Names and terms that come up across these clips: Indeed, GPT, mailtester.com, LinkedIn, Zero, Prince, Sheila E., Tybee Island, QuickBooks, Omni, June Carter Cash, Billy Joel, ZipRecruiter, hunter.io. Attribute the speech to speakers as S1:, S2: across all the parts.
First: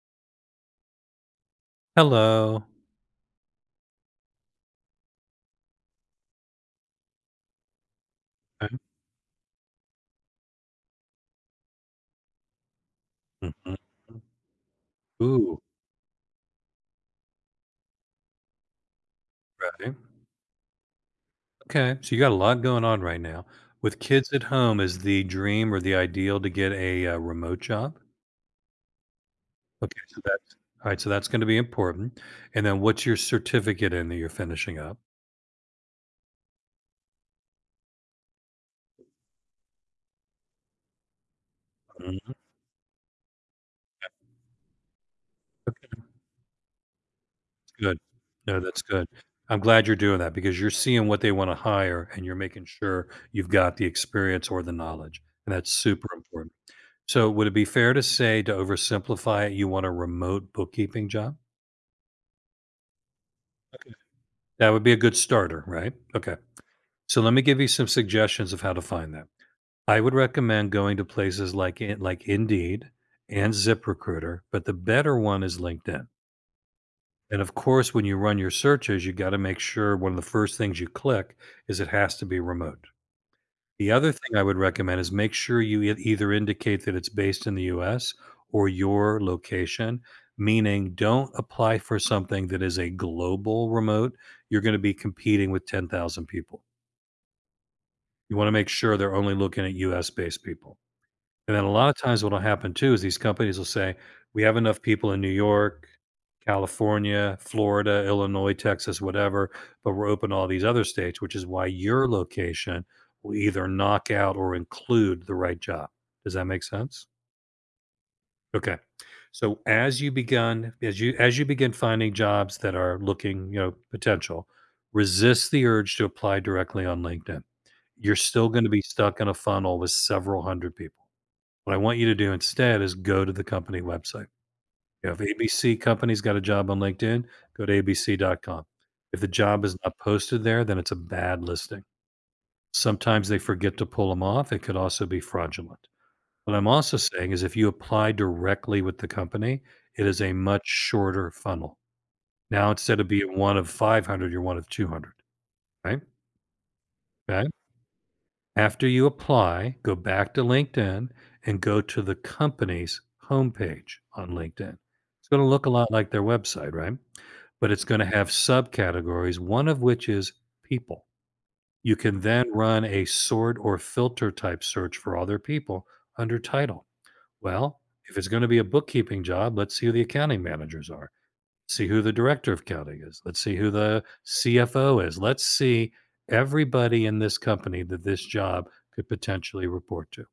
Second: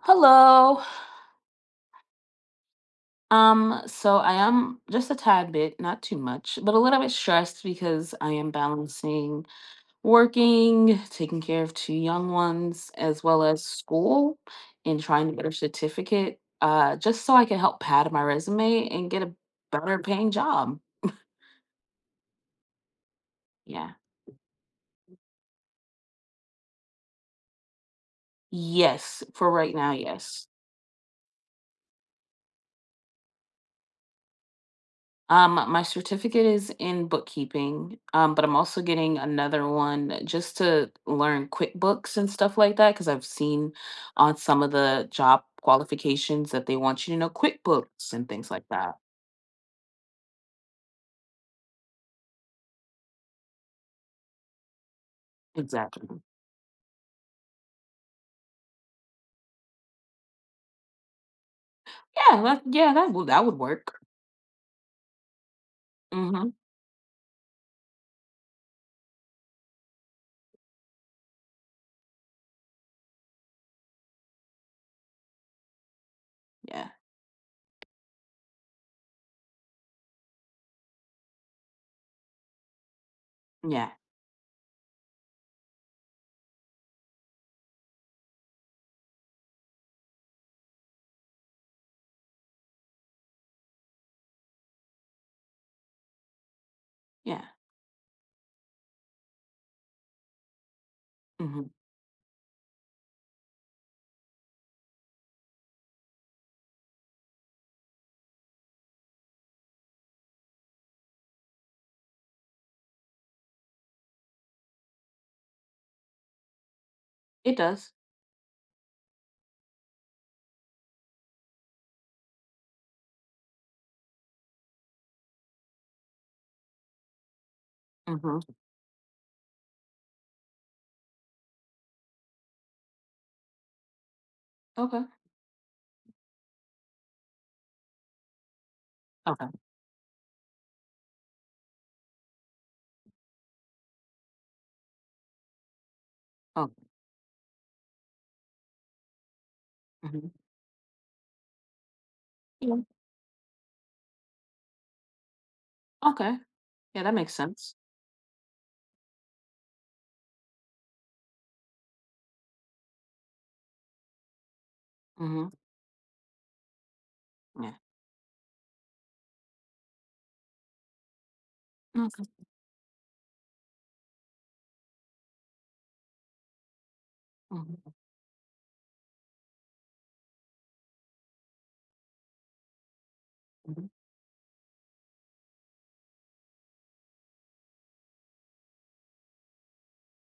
S1: Hello.
S2: Hello.
S1: So I am just a tad bit, not too much, but a little bit stressed because I am
S2: Okay.
S1: balancing working, taking care of two young ones, as well as
S2: Mhm.
S1: school and trying to get a
S2: Ooh,
S1: certificate, just so I can help pad my resume and get a
S2: right.
S1: better paying job.
S2: Okay, so you got a lot going on right now.
S1: Yeah.
S2: With kids at home, is the dream or the ideal to get a, remote job?
S1: Yes, for right now,
S2: Okay, so
S1: yes.
S2: that's alright, so that's gonna be important, and then what's your certificate in that you're finishing up?
S1: My certificate is in bookkeeping, but I'm also getting another one just to learn QuickBooks and
S2: Mhm.
S1: stuff like that because I've seen on some of the job
S2: Okay,
S1: qualifications that they want you to know
S2: that's good.
S1: QuickBooks and things
S2: No,
S1: like
S2: that's
S1: that.
S2: good. I'm glad you're doing that because you're seeing what they wanna hire, and you're making sure you've got the experience or the knowledge, and that's super
S1: Exactly.
S2: important. So, would it be fair to say, to oversimplify it, you want a remote bookkeeping job?
S1: Yeah, that would that would work.
S2: That would be a good starter, right? Okay.
S1: Mm-hmm.
S2: So let me give you some suggestions of how to find them. I would recommend going to places like Indeed and ZipRecruiter, but the better one is LinkedIn.
S1: Yeah,
S2: And of course, when you run your searches, you got to make sure one of the first things you click is it has to be remote.
S1: yeah,
S2: The other thing I would recommend is make sure you either indicate that it's based in the US or your location, meaning don't apply for something that is a global remote. You're going to be competing with 10,000 people.
S1: yeah.
S2: You wanna make sure they're only looking at US-based people, and then
S1: Mm-hmm.
S2: a lot of times what'll happen too is these companies will say, "We have enough people in New York, California, Florida, Illinois, Texas, whatever, but we're open to all these other states," which is why your location will either knock out or include the right job. Does that make sense?
S1: It does.
S2: Okay. So as you begun as you begin finding jobs that are looking, you know, potential, resist the urge to apply directly on LinkedIn. You're
S1: Mm-hmm.
S2: still going to be stuck in a funnel with several hundred people. What I want you to do instead is go to the company website.
S1: Okay.
S2: You know, if ABC company's got a job on LinkedIn, go to abc.com. If the
S1: Okay.
S2: job is not posted there, then it's a bad listing. Sometimes they forget to pull them off. It could also be fraudulent. What I'm
S1: Okay.
S2: also saying is if you apply directly with the company, it is
S1: Mm-hmm.
S2: a much shorter funnel. Now,
S1: Yeah.
S2: instead of being one of 500, you're one of 200, right?
S1: Okay. Yeah, that makes
S2: Okay.
S1: sense.
S2: After you apply, go back to LinkedIn and go to the company's homepage on LinkedIn. It's going to
S1: Mm-hmm.
S2: look a lot like their website, right? But
S1: Yeah.
S2: it's going to have subcategories, one of which is people. You can
S1: Okay.
S2: then run a sort or filter type search for other people under title. Well,
S1: Mm-hmm.
S2: if it's gonna be a bookkeeping job, let's see who the accounting managers are. See who the director of accounting is. Let's see who
S1: Mm-hmm.
S2: the CFO is. Let's see everybody in this company that this job could potentially report to.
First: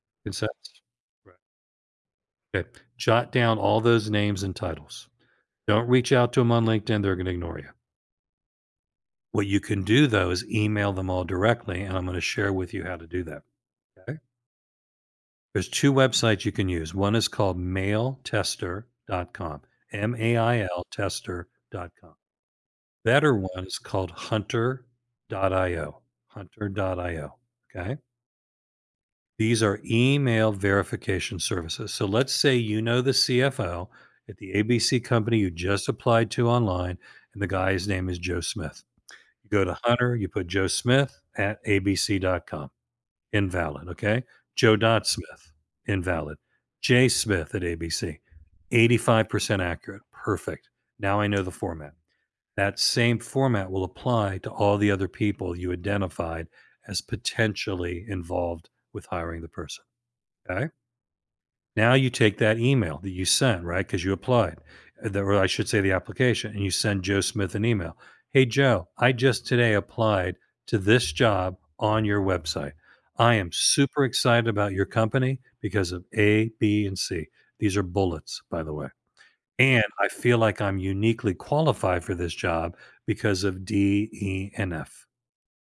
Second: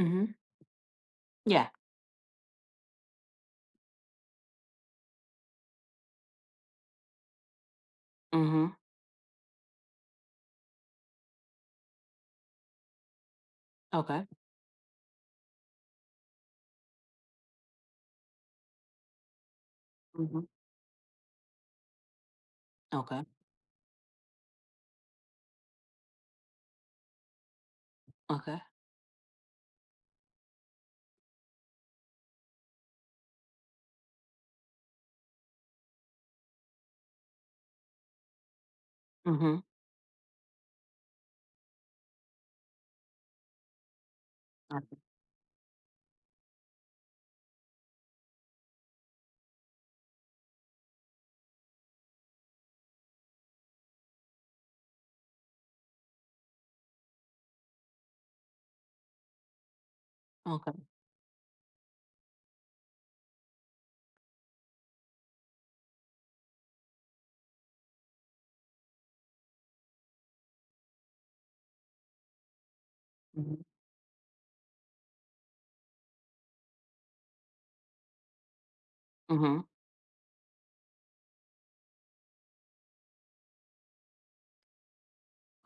S1: Mm-hmm.
S2: Consensus? Right.
S1: Yeah.
S2: Okay. Jot down all those names and titles. Don't reach out to them on LinkedIn, they're gonna ignore you.
S1: Mm-hmm.
S2: What you can do, though, is email them all directly, and I'm gonna share with you how to do that, 'kay?
S1: Okay.
S2: There's two websites you can use. One is called mailtester.com,
S1: Mhm.
S2: MAIL tester.com.
S1: Okay.
S2: Better one is called hunter.io, hunter.io. Okay.
S1: Okay.
S2: These are email verification services. So let's say you know the CFO at the ABC company you just applied to online, and the guy's name is Joe Smith. You
S1: Mhm.
S2: go to Hunter, you put Joe Smith at abc.com invalid. Okay. Joe Dodd Smith, invalid. Jay Smith at ABC, 85% accurate. Perfect. Now I know the format. That same format will apply to all the other people you identified as potentially involved with hiring the person. Okay.
S1: Okay.
S2: Now you take that email that you sent, right? Because you applied, or I should say the application, and you send Joe Smith an email. Hey, Joe, I just today applied to this job on your website. I am
S1: Mhm.
S2: super excited about your company because of A, B, and C. These are bullets, by the way.
S1: Mhm.
S2: And I feel like I'm uniquely qualified for this job because of D, E, and F.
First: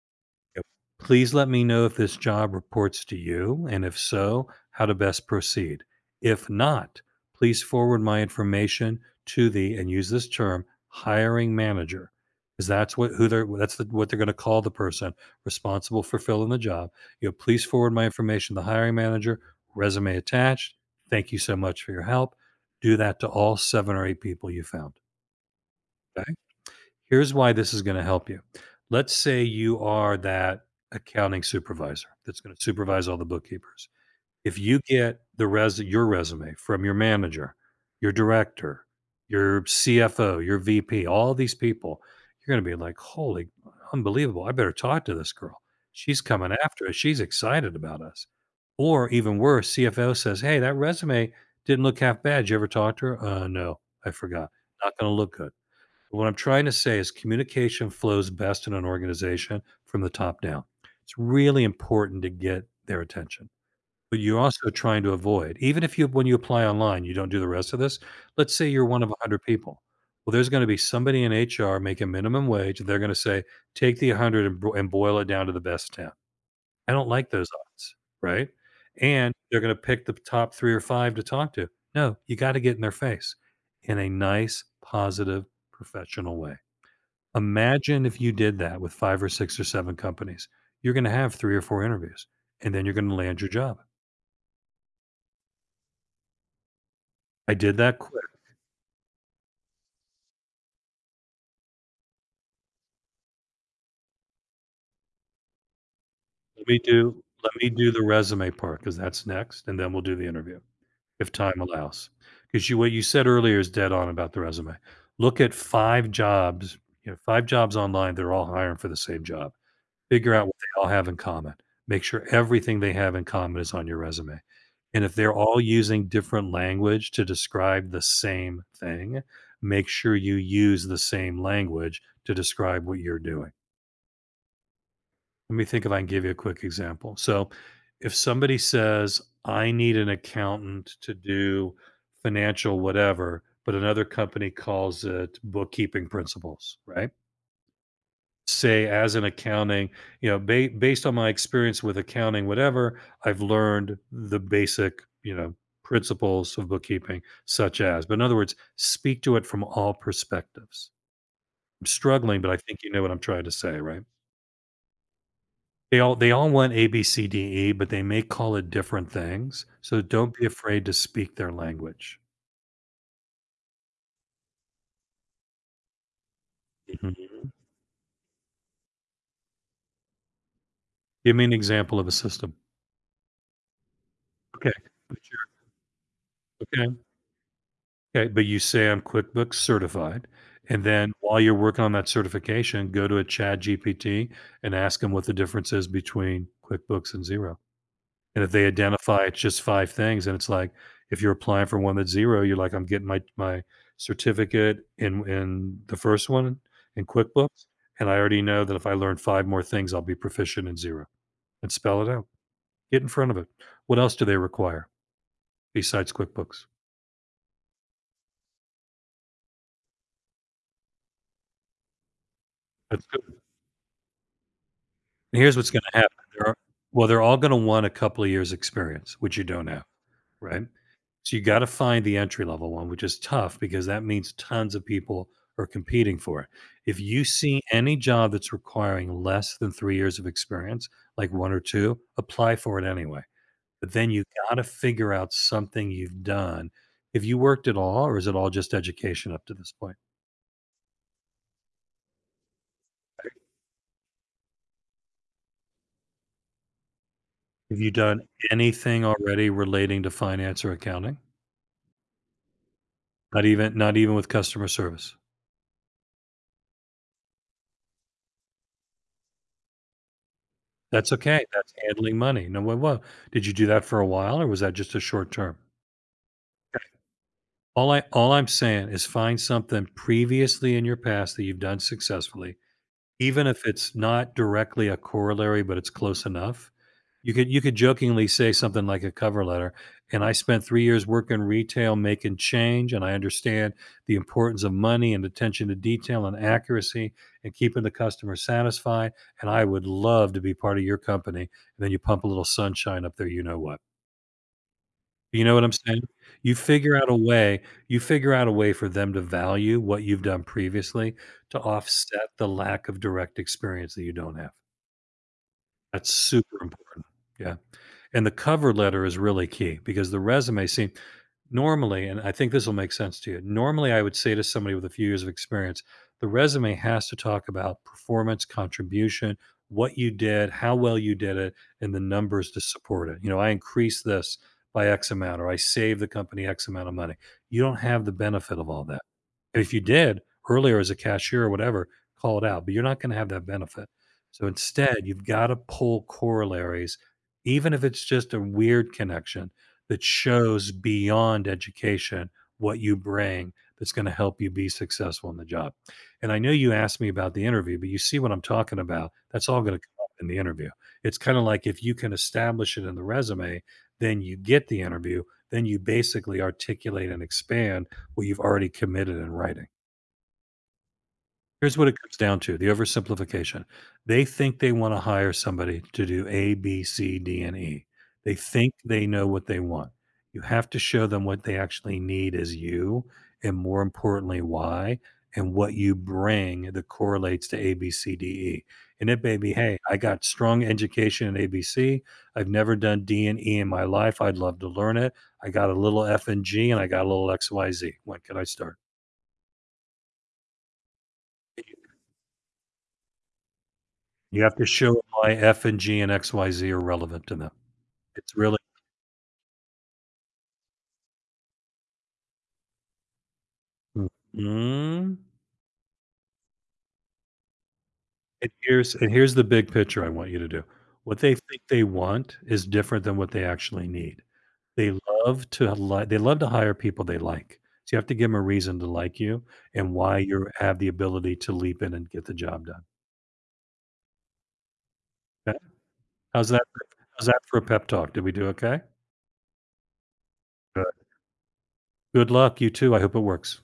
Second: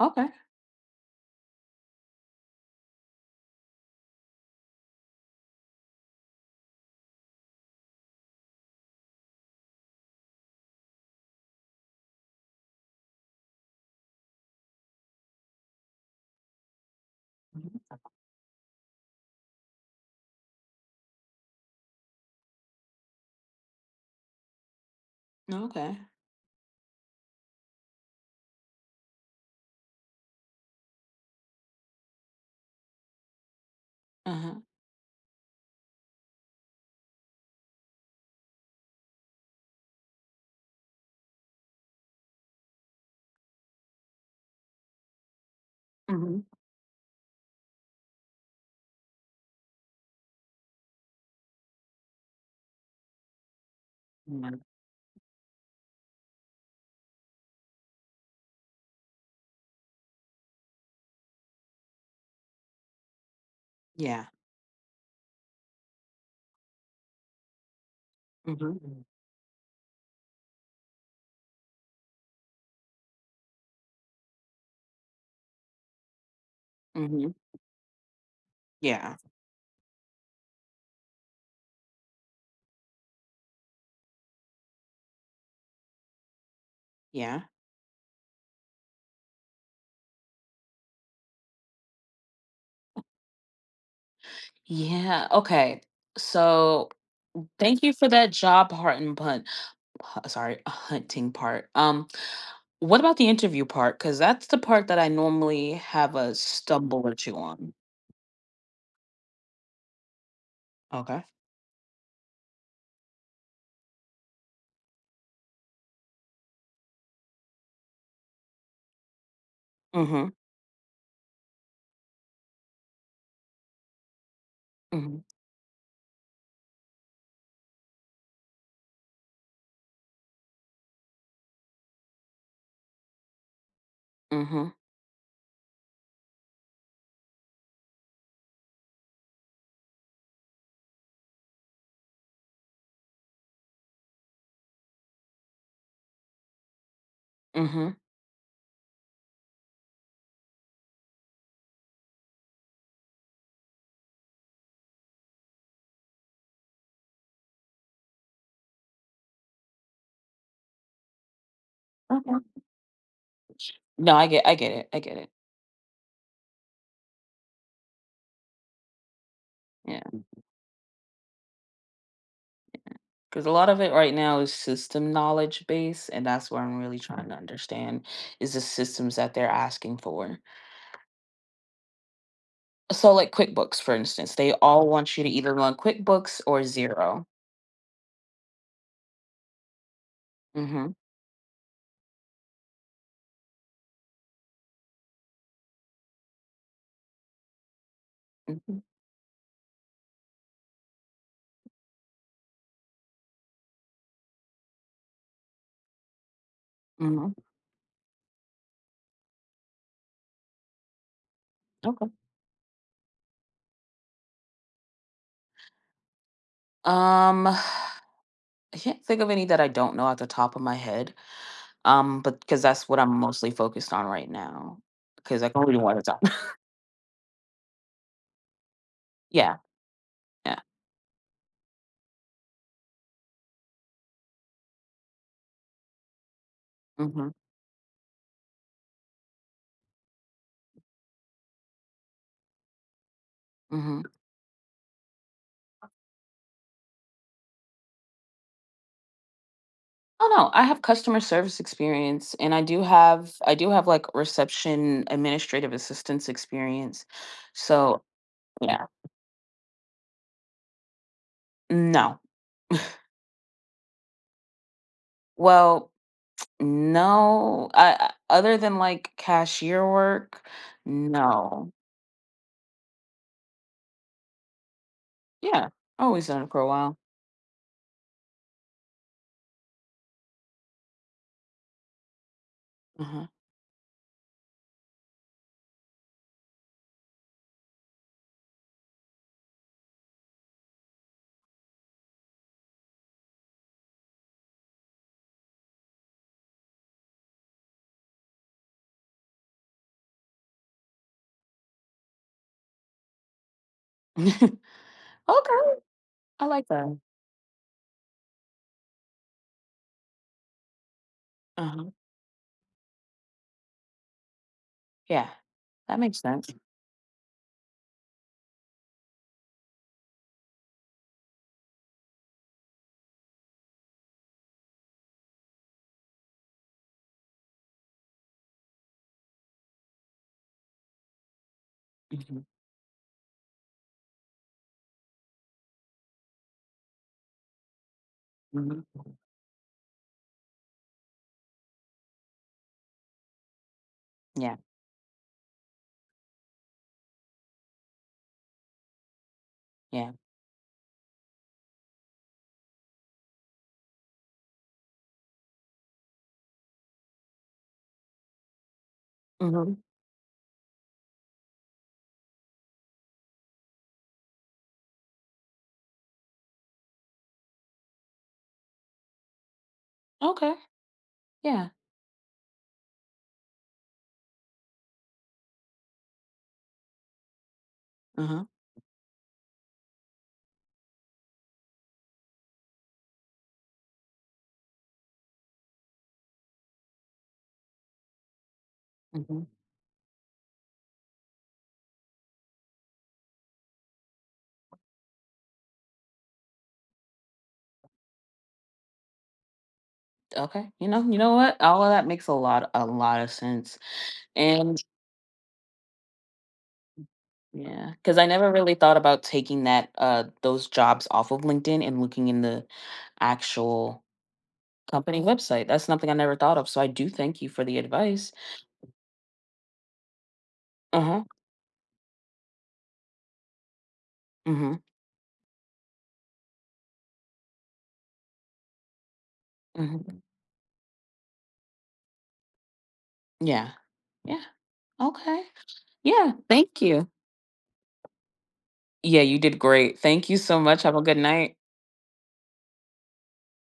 S1: Okay.
S2: Yep. Please let me know if this job reports to you, and if so, how to best proceed. If not, please forward my information to the, and use this term, hiring manager, because that's what who they're that's the, what they're going to call the person responsible for filling the job. You know, please forward
S1: Mhm.
S2: my information to the hiring manager, resume attached. Thank you so much for your help. Do that to all seven or eight people you found.
S1: Okay.
S2: Okay. Here's why this is going to help you. Let's say you are that accounting supervisor that's going to supervise all the bookkeepers. If
S1: Uh-huh.
S2: you get the res your resume from your manager, your director, your CFO, your VP, all these people, you're going to be like, "Holy, unbelievable! I better talk to this girl. She's
S1: Mhm.
S2: coming after us. She's excited about us." Or even worse, CFO says, "Hey, that resume didn't look half bad. Did you ever talk to her? No, I forgot.
S1: Mhm.
S2: Not going to look good." What I'm trying to say is communication flows best in an organization from the top down. It's really important to get their attention. But
S1: Yeah.
S2: you're also trying to avoid, even if you when you apply online, you don't do the rest of this. Let's say you're one
S1: Mhm.
S2: of 100 people. Well, there's going to be somebody in HR making minimum wage. They're going to say, take the 100 and, boil it down to the best 10. I don't like
S1: Mhm.
S2: those odds, right?
S1: Yeah.
S2: And they're going to pick the top three or five to talk to. No, you got to get in their face in a nice, positive, professional way.
S1: Yeah.
S2: Imagine if you did that with 5 or 6 or 7 companies. You're gonna have 3 or 4 interviews, and then you're gonna land your job.
S1: Yeah. Okay. So,
S2: I did
S1: thank you
S2: that
S1: for
S2: quick.
S1: that job heart and punt. Sorry, hunting part. What about the interview part? Because that's the part that I normally have a
S2: Let me
S1: stumble or
S2: do
S1: two
S2: let me
S1: on.
S2: do the resume part because that's next, and then we'll do the interview
S1: Okay.
S2: if time allows. Because you what you said earlier is dead on about the resume. Look at 5 jobs, you know, 5 jobs online, they're all hiring for the same job.
S1: Mm-hmm.
S2: Figure out what they all have in common. Make sure everything they have in common is on your resume. And if
S1: Mm-hmm.
S2: they're all using different language to describe the same thing, make sure you use the same language to describe what you're doing.
S1: Mm-hmm.
S2: Let me think if I can give you a quick example. So, if somebody says, I need an accountant to do financial whatever, but another company calls it bookkeeping principles, right?
S1: Mm-hmm.
S2: Say as an accounting, you know, based on my experience with accounting, whatever, I've learned the basic, you know, principles of bookkeeping, such as, but in other words, speak to it from all perspectives. I'm struggling, but I
S1: Okay.
S2: think you know what I'm trying to say, right?
S1: No, I get. I get it. I get it.
S2: They all want A, B, C, D, E, but they may call it different things. So
S1: Yeah.
S2: don't be afraid to speak their language.
S1: 'Cause a lot of it right now is system knowledge base, and that's what I'm really
S2: Mhm.
S1: trying to understand is the systems that they're asking for.
S2: Give me an example of a system.
S1: So, like QuickBooks, for instance, they
S2: Okay.
S1: all want you to
S2: Sure.
S1: either run QuickBooks or
S2: Okay.
S1: zero.
S2: Okay, but you say, "I'm QuickBooks certified," and
S1: Mhm.
S2: then while you're working on that certification, go to a GPT and ask 'em what the difference is between QuickBooks and Zero. And if they
S1: Mhm.
S2: identify it's just 5 things, and it's like, if you're applying for one that's 0 you're like, "I'm getting my certificate in the first one in
S1: Mhm.
S2: QuickBooks, and I already know that if I learn 5 more things, I'll be proficient in Zero. And spell
S1: Okay.
S2: it out. Get in front of it. What else do they require besides QuickBooks?
S1: Um, I can't think of any that I don't know at the top of my head. But because that's what
S2: That's
S1: I'm
S2: good.
S1: mostly focused on right now.
S2: And
S1: Because I
S2: here's
S1: can
S2: what's
S1: only do
S2: gonna
S1: one at a
S2: happen.
S1: time.
S2: They're well, they're all gonna want a couple of years experience, which you
S1: Yeah.
S2: don't have,
S1: Yeah.
S2: right? So you gotta find the entry level one, which is tough because that means tons of people are competing for it. If you
S1: Hmm.
S2: see any job that's requiring less than 3 years of experience, like 1 or 2, apply for it anyway. But
S1: Hmm.
S2: then you gotta figure out something you've done. Have you worked at all, or is it all just education up to this point?
S1: Oh, no, I have customer service experience and I do have, like, reception administrative assistance experience.
S2: Have you
S1: So,
S2: done
S1: yeah,
S2: anything already relating to finance or accounting?
S1: no.
S2: Not even with customer service?
S1: Well, no, I other than, like, cashier work,
S2: That's okay,
S1: no.
S2: that's handling money. No, what wha did you do that for a while, or was that just a short term?
S1: Yeah, I always done it for a while.
S2: All I'm saying is find something previously in your past that you've done successfully,
S1: Uh-huh.
S2: even if it's not directly a corollary, but it's close enough, you could jokingly say something like a cover letter, and I spent 3 years working retail making change, and I understand the importance of money and attention to detail and accuracy and keeping the customer satisfied, and I would love to be part of your company. And then you pump a little sunshine up there. You know what. You know what
S1: Okay,
S2: I'm saying?
S1: I
S2: You
S1: like that.
S2: figure out a way you figure out a way for them to value what you've done previously to
S1: Uh-huh.
S2: offset the lack of direct experience that you don't have.
S1: Yeah, that
S2: That's
S1: makes sense.
S2: super important. Yeah. And the cover letter is really key because the resume, see, normally, and I think this will make sense to you. Normally, I would say to somebody with a few years of experience, the resume has to talk about performance, contribution, what you did, how well you did it, and the
S1: Mhm,
S2: numbers to support it. You know, I increased this by X amount, or I saved the company X amount of money. You don't have the benefit of
S1: mhm.
S2: all that. And if you did earlier as a cashier or whatever, call it out, but you're not going to have that benefit. So
S1: Yeah,
S2: instead, you've got to pull corollaries, even if it's just a weird connection that
S1: yeah.
S2: shows beyond education what you bring that's going to help you be successful in the job. And I know you asked me about the interview, but you see what I'm talking about. That's all going
S1: Mhm.
S2: to come up in the interview. It's kind of like if you can establish it in the resume, then you get the interview, then you basically articulate and expand what you've already committed in writing.
S1: Okay, yeah.
S2: Here's what it comes down to the oversimplification. They think they want to hire somebody to do A, B, C, D, and E. They
S1: Uh-huh,
S2: think they know what they want. You have to show them what they actually need as you, and more importantly, why, and what you bring that correlates to A, B, C, D, E. And it may
S1: mhm.
S2: be, hey, I got strong education in A, B, have never done D and E in my life. I'd love to learn it. I got a little F and G, and I got a little X, Y, Z. When can I start?
S1: Okay, you know what? All of that makes a lot of sense,
S2: You have to
S1: and
S2: show why F and G and XYZ are relevant to them.
S1: yeah, because I
S2: It's
S1: never
S2: really
S1: really thought about taking that, those jobs off of LinkedIn and looking in the actual
S2: mhm.
S1: company website. That's something I never thought of, so I do thank you for the advice.
S2: And here's the big picture I want you to do. What
S1: Uh-huh,
S2: they think they want is different than what they actually need.
S1: mhm,
S2: They they love to hire people they like. So you have to give them a reason to like you and why
S1: mhm.
S2: you have the ability to leap in and get the job done.
S1: Yeah. Yeah, okay.
S2: Okay?
S1: Yeah,
S2: How's that
S1: thank you.
S2: how's that for a pep talk? Did we do okay?
S1: Yeah, you did great. Thank you so much.
S2: Good.
S1: Have a good night.
S2: Good luck. You too. I hope it works.